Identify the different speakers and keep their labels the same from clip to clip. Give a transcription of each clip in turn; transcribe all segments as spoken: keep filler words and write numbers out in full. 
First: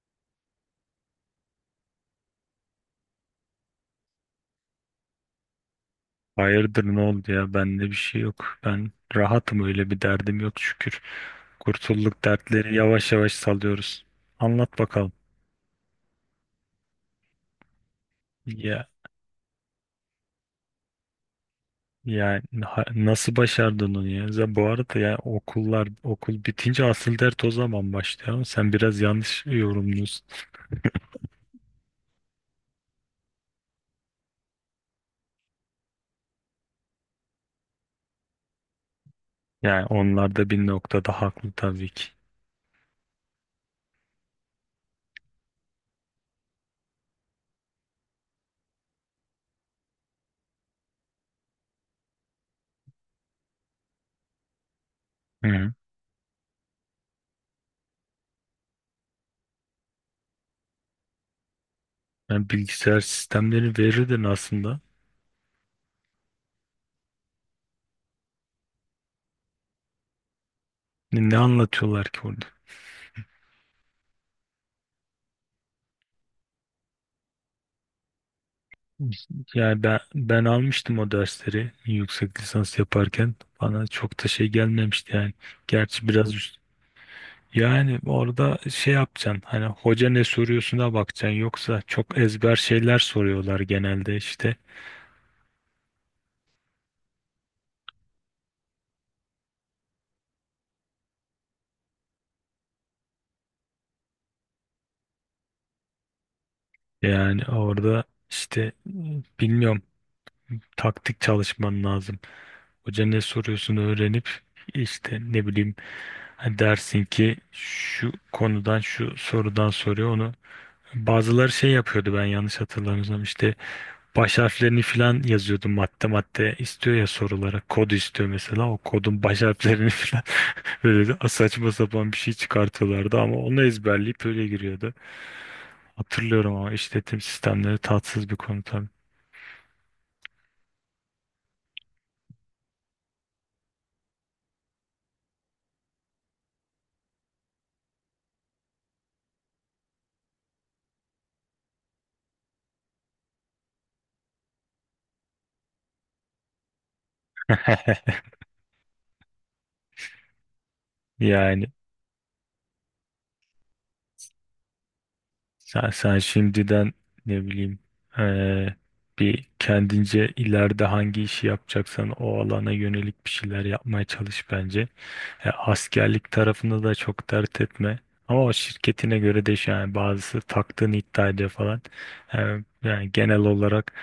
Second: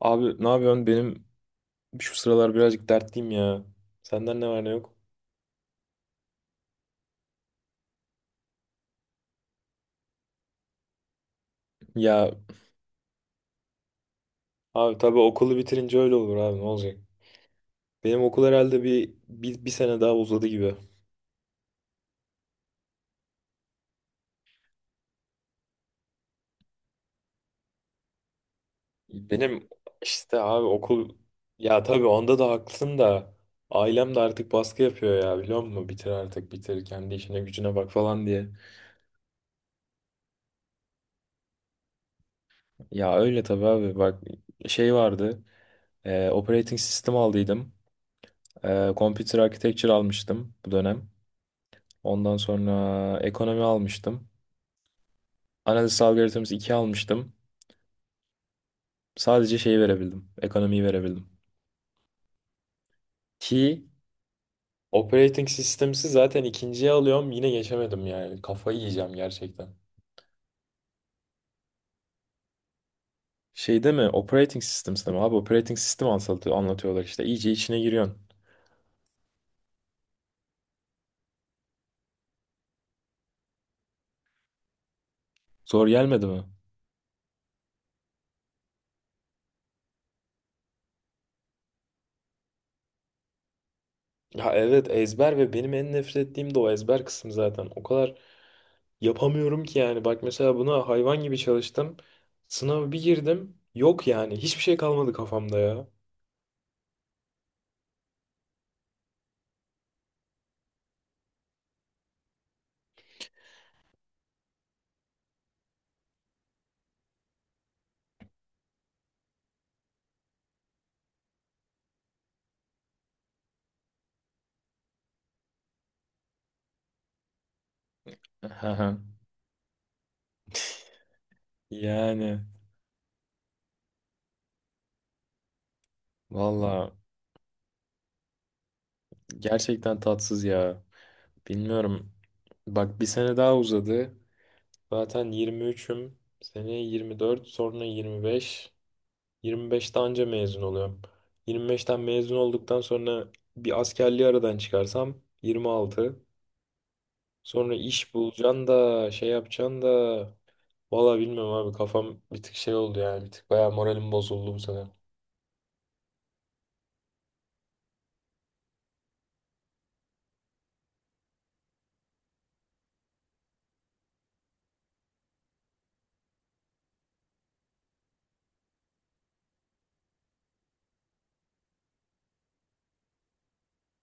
Speaker 1: Abi ne yapıyorsun? Benim şu sıralar birazcık dertliyim ya. Senden ne var ne yok?
Speaker 2: Hayırdır ne oldu ya, bende bir şey yok. Ben rahatım, öyle bir derdim yok, şükür. Kurtulduk,
Speaker 1: Ya
Speaker 2: dertleri yavaş yavaş salıyoruz. Anlat
Speaker 1: abi
Speaker 2: bakalım.
Speaker 1: tabii okulu bitirince öyle olur abi ne olacak? Benim okul herhalde
Speaker 2: Ya
Speaker 1: bir, bir, bir sene daha uzadı gibi.
Speaker 2: ya ha- nasıl başardın onu ya? Za- Bu arada ya, okullar okul bitince asıl dert o zaman başlıyor, ama sen biraz yanlış
Speaker 1: Benim
Speaker 2: yorumluyorsun.
Speaker 1: işte abi okul ya tabii onda da haklısın da ailem de artık baskı yapıyor ya biliyor musun? Bitir artık bitir kendi işine gücüne bak falan diye.
Speaker 2: Yani onlar da bir noktada haklı, tabii ki.
Speaker 1: Ya öyle tabii abi bak şey vardı. E, operating sistem aldıydım. E, computer architecture almıştım bu dönem. Ondan sonra ekonomi almıştım.
Speaker 2: Hı.
Speaker 1: Analiz algoritması iki almıştım. Sadece şeyi verebildim. Ekonomiyi verebildim.
Speaker 2: Yani bilgisayar sistemleri
Speaker 1: Ki
Speaker 2: verirdin aslında.
Speaker 1: operating systems'i zaten ikinciye alıyorum. Yine geçemedim yani. Kafayı yiyeceğim gerçekten.
Speaker 2: Ne ne anlatıyorlar ki orada?
Speaker 1: Şey değil mi? Operating systems'te mi? Abi operating sistem anlatı- anlatıyorlar işte. İyice içine giriyorsun.
Speaker 2: Yani ben, ben almıştım o dersleri yüksek lisans yaparken. Bana çok da şey gelmemişti yani.
Speaker 1: Zor
Speaker 2: Gerçi
Speaker 1: gelmedi
Speaker 2: biraz
Speaker 1: mi?
Speaker 2: üst- yani orada şey yapacaksın, hani hoca ne soruyorsuna bakacaksın, yoksa çok ezber şeyler soruyorlar genelde
Speaker 1: Ya
Speaker 2: işte.
Speaker 1: evet, ezber, ve benim en nefret ettiğim de o ezber kısmı zaten. O kadar yapamıyorum ki yani. Bak mesela buna hayvan gibi çalıştım. Sınava bir girdim. Yok yani. Hiçbir şey kalmadı kafamda ya.
Speaker 2: Yani orada işte ıı, bilmiyorum, taktik çalışman lazım. Hoca ne soruyorsun öğrenip, işte ne bileyim, hani dersin ki şu konudan şu sorudan soruyor onu. Bazıları şey yapıyordu, ben yanlış hatırlamıyorsam işte baş harflerini filan yazıyordu, madde madde istiyor ya sorulara, kod istiyor mesela, o
Speaker 1: Haha.
Speaker 2: kodun baş harflerini filan, böyle de saçma sapan bir şey
Speaker 1: Yani
Speaker 2: çıkartıyorlardı, ama onu ezberleyip öyle giriyordu. Hatırlıyorum, ama
Speaker 1: valla
Speaker 2: işletim sistemleri tatsız bir konu tabii.
Speaker 1: gerçekten tatsız ya. Bilmiyorum. Bak bir sene daha uzadı. Zaten yirmi üçüm. Seneye yirmi dört, sonra yirmi beş. yirmi beşte anca mezun oluyorum. yirmi beşten mezun olduktan sonra bir askerliği aradan çıkarsam yirmi altı. Sonra iş bulacaksın da şey yapacaksın da valla bilmiyorum
Speaker 2: Yani
Speaker 1: abi, kafam bir tık şey oldu yani. Bir tık bayağı moralim bozuldu bu sene.
Speaker 2: sen, sen şimdiden, ne bileyim, eee, bir kendince ileride hangi işi yapacaksan o alana yönelik bir şeyler yapmaya çalış bence. E, askerlik tarafında da çok dert etme. Ama o şirketine göre değişiyor. Yani bazısı taktığını iddia ediyor falan. E, yani genel olarak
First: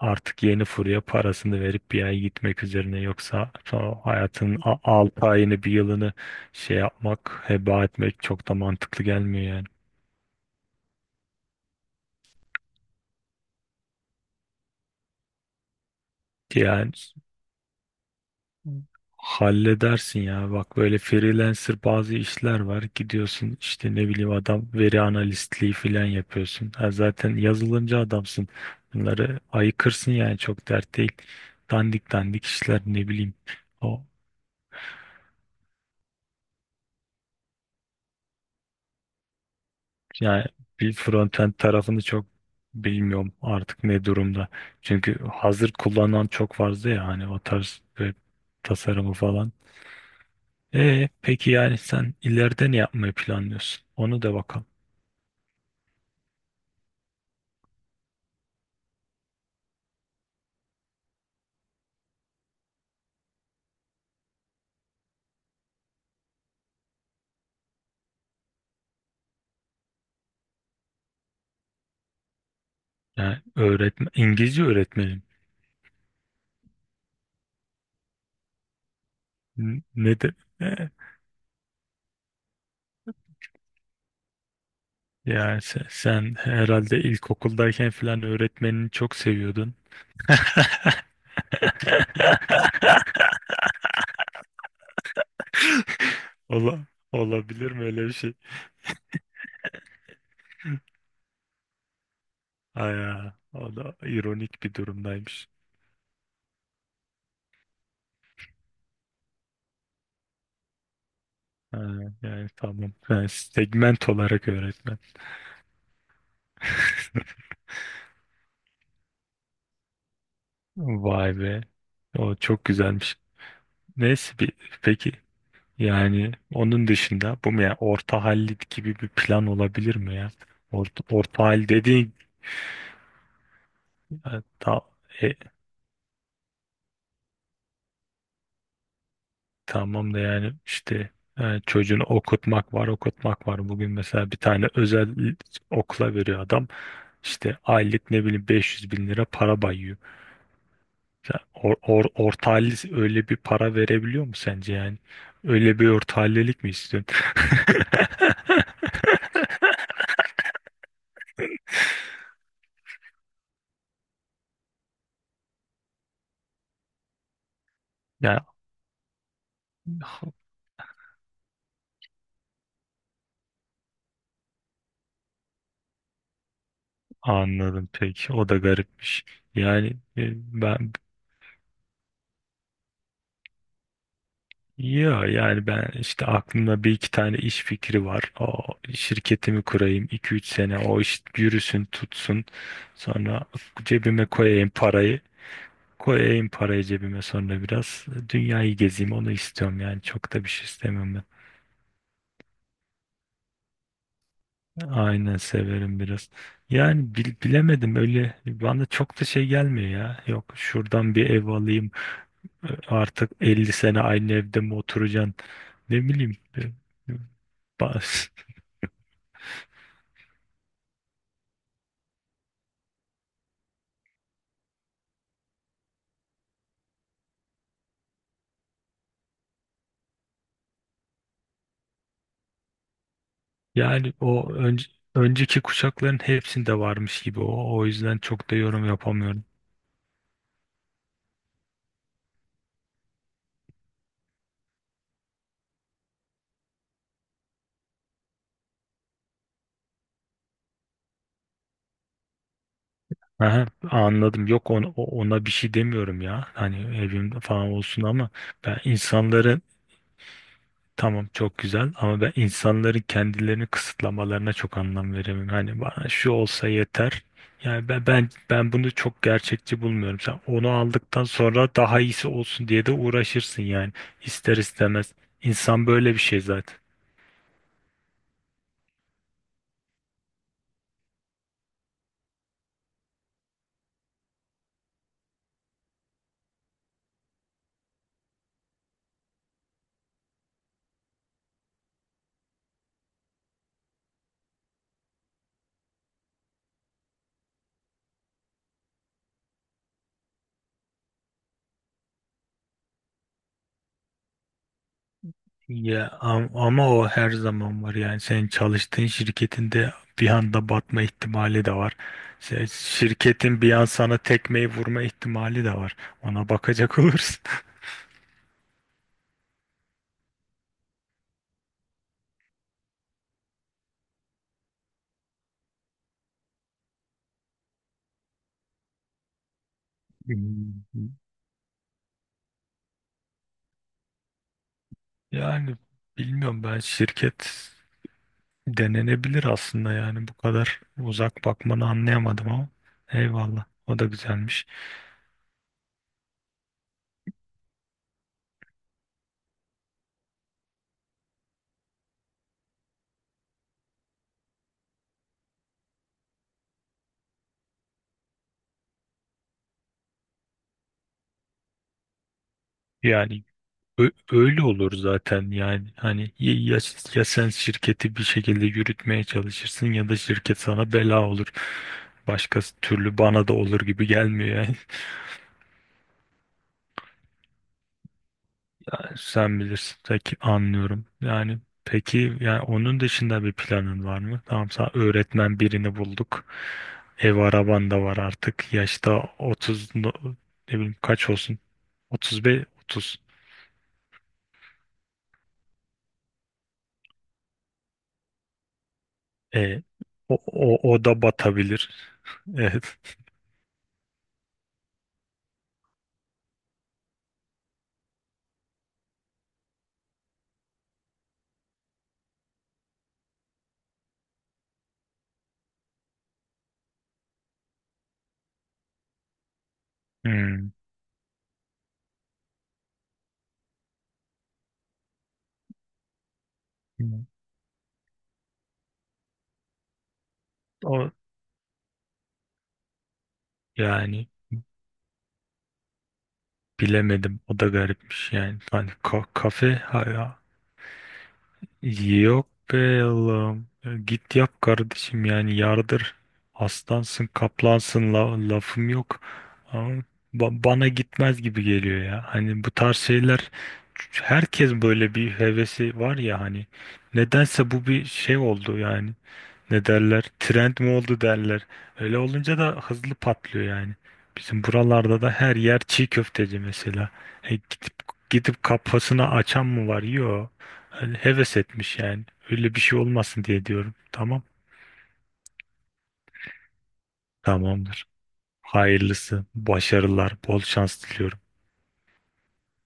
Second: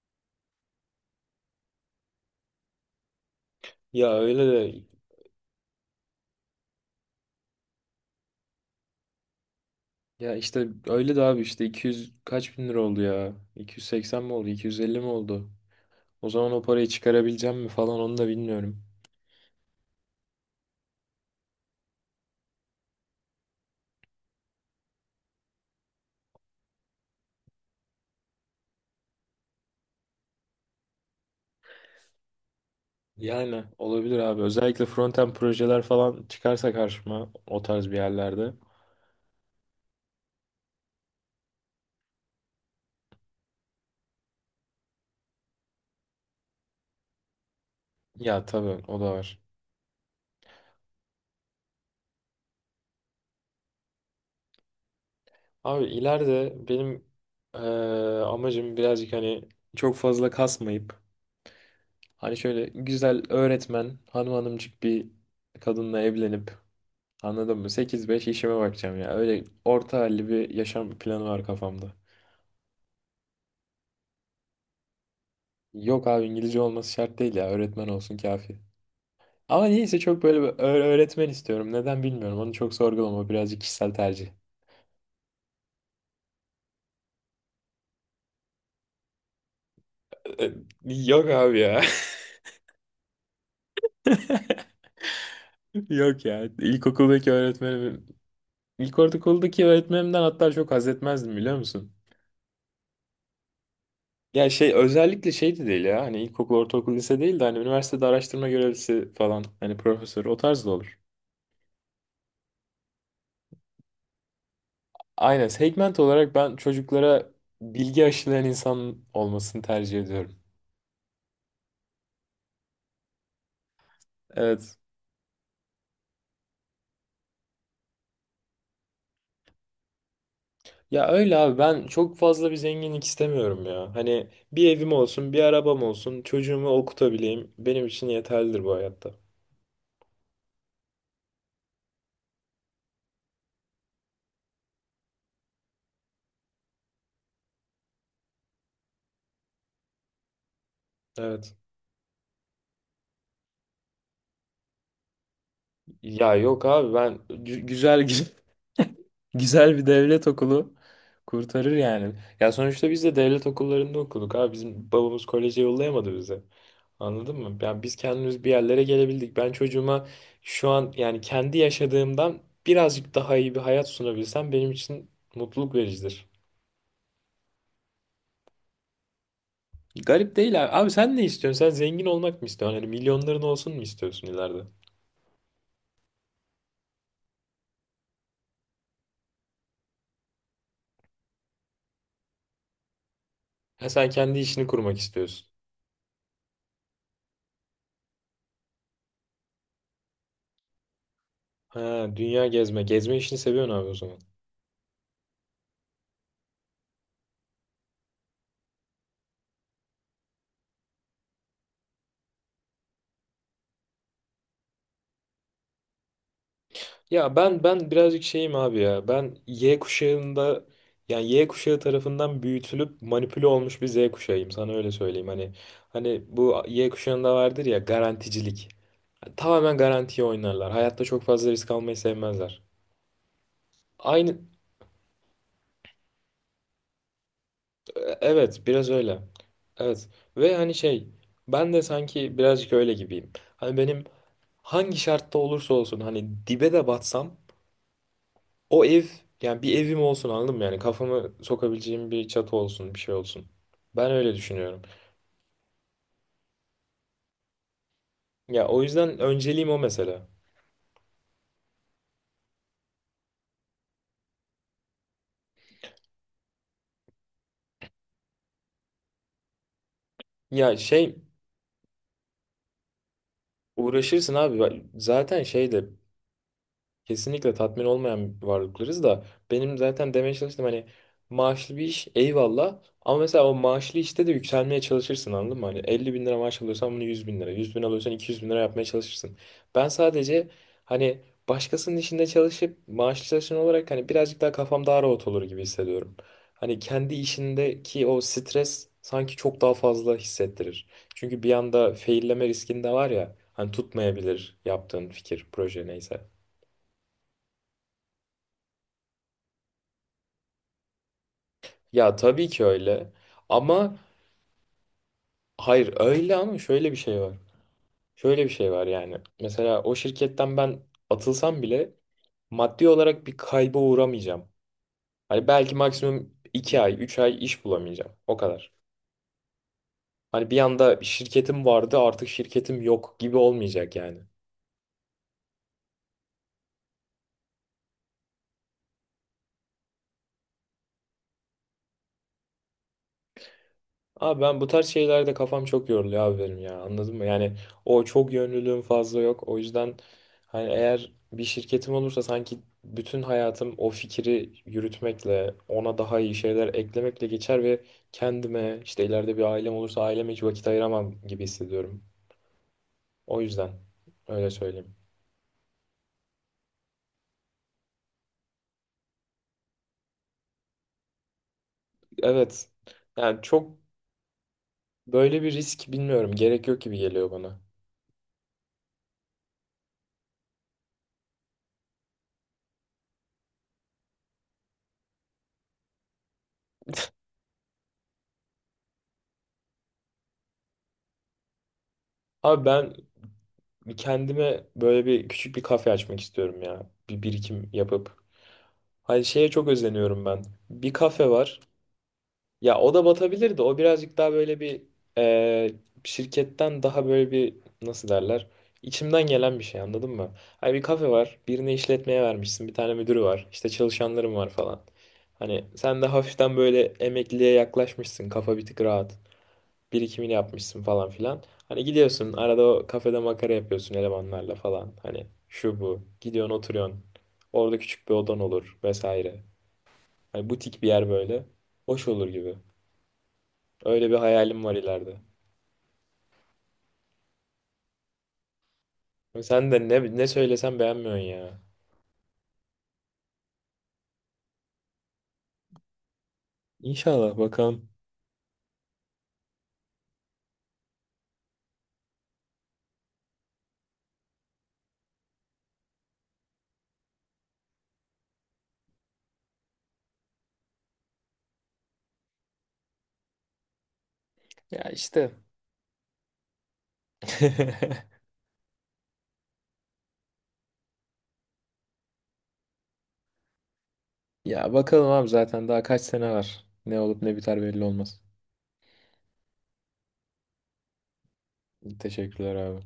Speaker 2: artık yeni furya parasını verip bir ay gitmek üzerine, yoksa sonra
Speaker 1: Ya öyle
Speaker 2: hayatın
Speaker 1: de
Speaker 2: altı ayını bir yılını şey yapmak, heba etmek çok da mantıklı gelmiyor yani.
Speaker 1: Ya işte öyle de abi, işte iki yüz kaç bin lira oldu ya? iki yüz seksen mi oldu? iki yüz elli mi oldu? O zaman o parayı
Speaker 2: Yani
Speaker 1: çıkarabileceğim mi falan onu da bilmiyorum.
Speaker 2: halledersin ya. Bak, böyle freelancer bazı işler var. Gidiyorsun, işte ne bileyim, adam veri analistliği falan yapıyorsun. Ha, zaten yazılımcı adamsın. Bunları ayıkırsın yani, çok dert değil. Dandik dandik işler, ne bileyim.
Speaker 1: Yani
Speaker 2: O,
Speaker 1: olabilir abi. Özellikle frontend projeler falan çıkarsa karşıma, o tarz bir yerlerde.
Speaker 2: yani bir frontend tarafını çok bilmiyorum artık ne durumda. Çünkü hazır kullanan çok fazla ya, hani o tarz e,
Speaker 1: Ya tabii o da
Speaker 2: tasarımı
Speaker 1: var.
Speaker 2: falan. E peki, yani sen ileride ne yapmayı planlıyorsun? Onu da bakalım.
Speaker 1: Abi ileride benim eee, amacım birazcık hani çok fazla kasmayıp hani şöyle güzel öğretmen hanım hanımcık bir kadınla evlenip, anladın mı? sekiz beş işime bakacağım ya. Öyle orta halli bir yaşam planı var kafamda.
Speaker 2: Yani öğretmen, İngilizce öğretmenim.
Speaker 1: Yok abi, İngilizce olması şart değil ya. Öğretmen olsun kafi. Ama
Speaker 2: N-
Speaker 1: niyeyse
Speaker 2: Ne
Speaker 1: çok
Speaker 2: de,
Speaker 1: böyle bir öğ-
Speaker 2: e,
Speaker 1: öğretmen istiyorum. Neden bilmiyorum. Onu çok sorgulama. Birazcık kişisel tercih.
Speaker 2: yani sen, sen herhalde ilkokuldayken falan öğretmenini çok seviyordun.
Speaker 1: Ee, Yok abi ya. Yok ya.
Speaker 2: Ola,
Speaker 1: İlkokuldaki
Speaker 2: olabilir mi öyle
Speaker 1: öğretmenim,
Speaker 2: bir şey?
Speaker 1: ilkokuldaki öğretmenimden hatta çok haz etmezdim biliyor musun?
Speaker 2: Aya, o da
Speaker 1: Ya
Speaker 2: ironik
Speaker 1: şey,
Speaker 2: bir
Speaker 1: özellikle
Speaker 2: durumdaymış.
Speaker 1: şey de değil ya. Hani ilkokul, ortaokul, lise değil de hani üniversitede araştırma görevlisi falan. Hani profesör o tarz da olur.
Speaker 2: Ha, yani tamam. Ben segment olarak öğretmen.
Speaker 1: Aynen, segment olarak ben çocuklara bilgi aşılayan insan olmasını tercih ediyorum.
Speaker 2: Vay be. O çok güzelmiş. Neyse bir,
Speaker 1: Evet.
Speaker 2: peki. Yani onun dışında bu mu ya, orta hallit gibi bir plan olabilir mi ya? Orta,
Speaker 1: Ya öyle
Speaker 2: orta
Speaker 1: abi,
Speaker 2: hal
Speaker 1: ben
Speaker 2: dediğin
Speaker 1: çok fazla bir zenginlik istemiyorum ya. Hani
Speaker 2: e,
Speaker 1: bir
Speaker 2: ta-
Speaker 1: evim olsun,
Speaker 2: e,
Speaker 1: bir arabam olsun, çocuğumu okutabileyim, benim için yeterlidir bu hayatta.
Speaker 2: tamam da, yani işte e, çocuğunu okutmak var, okutmak var. Bugün mesela bir tane özel okula veriyor adam, işte aylık ne bileyim 500 bin lira para bayıyor. Sen
Speaker 1: Evet.
Speaker 2: or, or- orta halli öyle bir para verebiliyor mu sence yani? Öyle bir orta
Speaker 1: Ya yok
Speaker 2: hallilik mi
Speaker 1: abi, ben
Speaker 2: istiyorsun?
Speaker 1: gü- güzel güzel bir devlet okulu kurtarır yani. Ya sonuçta biz de devlet okullarında okuduk abi. Bizim babamız koleje yollayamadı bizi. Anladın mı? Ya biz
Speaker 2: Yani,
Speaker 1: kendimiz bir yerlere gelebildik. Ben çocuğuma şu an yani kendi yaşadığımdan birazcık daha iyi bir hayat sunabilsem benim için mutluluk vericidir.
Speaker 2: anladım peki. O da garipmiş. Yani e,
Speaker 1: Garip değil abi. Abi
Speaker 2: ben,
Speaker 1: sen ne istiyorsun? Sen zengin olmak mı istiyorsun? Hani milyonların olsun mu istiyorsun ileride?
Speaker 2: ya yani ben, işte aklımda bir iki tane iş fikri var. O, şirketimi kurayım, iki üç sene o iş yürüsün tutsun. Sonra
Speaker 1: Ha, sen
Speaker 2: cebime
Speaker 1: kendi işini
Speaker 2: koyayım
Speaker 1: kurmak
Speaker 2: parayı.
Speaker 1: istiyorsun.
Speaker 2: Koyayım parayı cebime, sonra biraz dünyayı gezeyim, onu istiyorum yani, çok da bir şey istemem ben.
Speaker 1: Ha, dünya gezme. Gezme işini seviyorsun abi o zaman.
Speaker 2: Aynen, severim biraz. Yani bil- bilemedim, öyle bana çok da şey gelmiyor ya. Yok, şuradan bir ev alayım. Artık elli sene aynı evde mi oturacaksın? Ne bileyim. e, e,
Speaker 1: Ya ben ben birazcık
Speaker 2: bas-
Speaker 1: şeyim abi ya. Ben Y kuşağında, yani Y kuşağı tarafından büyütülüp manipüle olmuş bir Z kuşağıyım. Sana öyle söyleyeyim. Hani hani bu Y kuşağında vardır ya garanticilik. Tamamen garantiye oynarlar. Hayatta çok fazla risk almayı sevmezler.
Speaker 2: Yani
Speaker 1: Aynı,
Speaker 2: o önce, önceki kuşakların hepsinde varmış gibi o. O
Speaker 1: e,
Speaker 2: yüzden çok da
Speaker 1: evet
Speaker 2: yorum
Speaker 1: biraz öyle.
Speaker 2: yapamıyorum.
Speaker 1: Evet, ve hani şey, ben de sanki birazcık öyle gibiyim. Hani benim hangi şartta olursa olsun, hani dibe de batsam, o ev, yani bir evim olsun, anladın mı? Yani kafamı sokabileceğim bir çatı olsun, bir şey olsun.
Speaker 2: Aha,
Speaker 1: Ben öyle
Speaker 2: anladım. Yok,
Speaker 1: düşünüyorum.
Speaker 2: ona, ona bir şey demiyorum ya. Hani evim falan olsun ama
Speaker 1: Ya
Speaker 2: ben
Speaker 1: o yüzden
Speaker 2: insanların
Speaker 1: önceliğim o mesela.
Speaker 2: tamam, çok güzel, ama ben insanların kendilerini kısıtlamalarına çok anlam veremem. Hani bana şu olsa yeter. Yani ben ben ben bunu çok gerçekçi bulmuyorum. Sen onu
Speaker 1: Ya şey,
Speaker 2: aldıktan sonra daha iyisi olsun diye de uğraşırsın yani,
Speaker 1: uğraşırsın
Speaker 2: ister
Speaker 1: abi. Bak,
Speaker 2: istemez.
Speaker 1: zaten
Speaker 2: İnsan
Speaker 1: şeyde,
Speaker 2: böyle bir şey zaten.
Speaker 1: kesinlikle tatmin olmayan varlıklarız da, benim zaten demeye çalıştım hani, maaşlı bir iş eyvallah, ama mesela o maaşlı işte de yükselmeye çalışırsın anladın mı? Hani elli bin lira maaş alıyorsan bunu yüz bin lira, yüz bin alıyorsan iki yüz bin lira yapmaya çalışırsın. Ben sadece hani başkasının işinde çalışıp maaşlı çalışan olarak hani birazcık daha kafam daha rahat olur gibi hissediyorum. Hani kendi işindeki o stres sanki çok daha fazla hissettirir. Çünkü bir anda failleme riskinde var ya, hani tutmayabilir yaptığın fikir, proje,
Speaker 2: Ya
Speaker 1: neyse.
Speaker 2: am- ama o her zaman var yani, senin çalıştığın şirketinde bir anda batma ihtimali de var.
Speaker 1: Ya tabii ki
Speaker 2: Sen-
Speaker 1: öyle.
Speaker 2: Şirketin bir an
Speaker 1: Ama
Speaker 2: sana tekmeyi vurma ihtimali de
Speaker 1: hayır,
Speaker 2: var.
Speaker 1: öyle
Speaker 2: Ona
Speaker 1: ama şöyle bir
Speaker 2: bakacak
Speaker 1: şey var.
Speaker 2: olursun.
Speaker 1: Şöyle bir şey var yani. Mesela o şirketten ben atılsam bile maddi olarak bir kayba uğramayacağım. Hani belki maksimum iki ay, üç ay iş bulamayacağım. O kadar. Hani bir anda şirketim vardı, artık şirketim yok gibi olmayacak yani.
Speaker 2: Yani bilmiyorum, ben şirket denenebilir aslında yani, bu kadar uzak bakmanı anlayamadım, ama eyvallah, o da
Speaker 1: Abi ben bu
Speaker 2: güzelmiş.
Speaker 1: tarz şeylerde kafam çok yoruluyor abi benim ya, anladın mı? Yani o çok yönlülüğüm fazla yok. O yüzden hani eğer bir şirketim olursa sanki bütün hayatım o fikri yürütmekle, ona daha iyi şeyler eklemekle geçer ve kendime, işte ileride bir ailem olursa aileme hiç vakit ayıramam gibi hissediyorum. O
Speaker 2: Yani
Speaker 1: yüzden
Speaker 2: ö-
Speaker 1: öyle
Speaker 2: öyle olur
Speaker 1: söyleyeyim.
Speaker 2: zaten yani, hani ya, ya ya sen şirketi bir şekilde yürütmeye çalışırsın, ya da şirket sana bela olur. Başka
Speaker 1: Evet,
Speaker 2: türlü
Speaker 1: yani
Speaker 2: bana da
Speaker 1: çok
Speaker 2: olur gibi gelmiyor yani.
Speaker 1: böyle bir risk, bilmiyorum, gerek yok gibi geliyor bana.
Speaker 2: Sen bilirsin. Peki, anlıyorum. Yani peki, yani onun dışında bir planın var mı? Tamam, sen öğretmen birini bulduk. Ev araban da var artık. Yaşta otuz, no- ne bileyim, kaç olsun?
Speaker 1: Abi
Speaker 2: otuz beş,
Speaker 1: ben
Speaker 2: otuz.
Speaker 1: kendime böyle bir küçük bir kafe açmak istiyorum ya. Bir birikim yapıp. Hani şeye
Speaker 2: E,
Speaker 1: çok özeniyorum
Speaker 2: o,
Speaker 1: ben.
Speaker 2: o,
Speaker 1: Bir
Speaker 2: o da
Speaker 1: kafe var.
Speaker 2: batabilir.
Speaker 1: Ya
Speaker 2: Evet.
Speaker 1: o da batabilir de, o birazcık daha böyle bir e, şirketten daha böyle bir, nasıl derler, İçimden gelen bir şey, anladın mı? Hani bir kafe var. Birine işletmeye vermişsin. Bir tane müdürü var. İşte çalışanlarım var falan. Hani sen de hafiften böyle emekliliğe yaklaşmışsın. Kafa bir tık rahat. Birikimini
Speaker 2: Hmm.
Speaker 1: yapmışsın falan filan. Hani gidiyorsun arada o kafede makara yapıyorsun elemanlarla falan. Hani şu bu. Gidiyorsun oturuyorsun. Orada küçük bir odan olur vesaire. Hani butik bir yer
Speaker 2: O,
Speaker 1: böyle. Hoş olur gibi. Öyle bir
Speaker 2: yani
Speaker 1: hayalim var ileride.
Speaker 2: bilemedim. O da garipmiş yani. Hani ka-
Speaker 1: Ama sen
Speaker 2: kafe
Speaker 1: de ne, ne
Speaker 2: ha-
Speaker 1: söylesem beğenmiyorsun ya.
Speaker 2: Yok be Allah'ım. Ya, Git yap kardeşim, yani yardır. Aslansın,
Speaker 1: İnşallah bakalım.
Speaker 2: kaplansın, la- lafım yok. Ama ba- bana gitmez gibi geliyor ya. Hani bu tarz şeyler, herkes böyle bir hevesi var ya hani. Nedense bu bir şey oldu yani, ne derler, trend mi oldu derler. Öyle olunca da hızlı patlıyor yani. Bizim
Speaker 1: Ya
Speaker 2: buralarda da
Speaker 1: işte.
Speaker 2: her yer çiğ köfteci mesela. E, gidip gidip kafasını açan mı var? Yok. Öyle heves etmiş yani. Öyle bir şey olmasın diye diyorum. Tamam.
Speaker 1: Ya bakalım abi, zaten daha kaç sene var. Ne olup ne biter belli
Speaker 2: Tamamdır.
Speaker 1: olmaz.
Speaker 2: Hayırlısı, başarılar, bol şans diliyorum.
Speaker 1: Teşekkürler abi.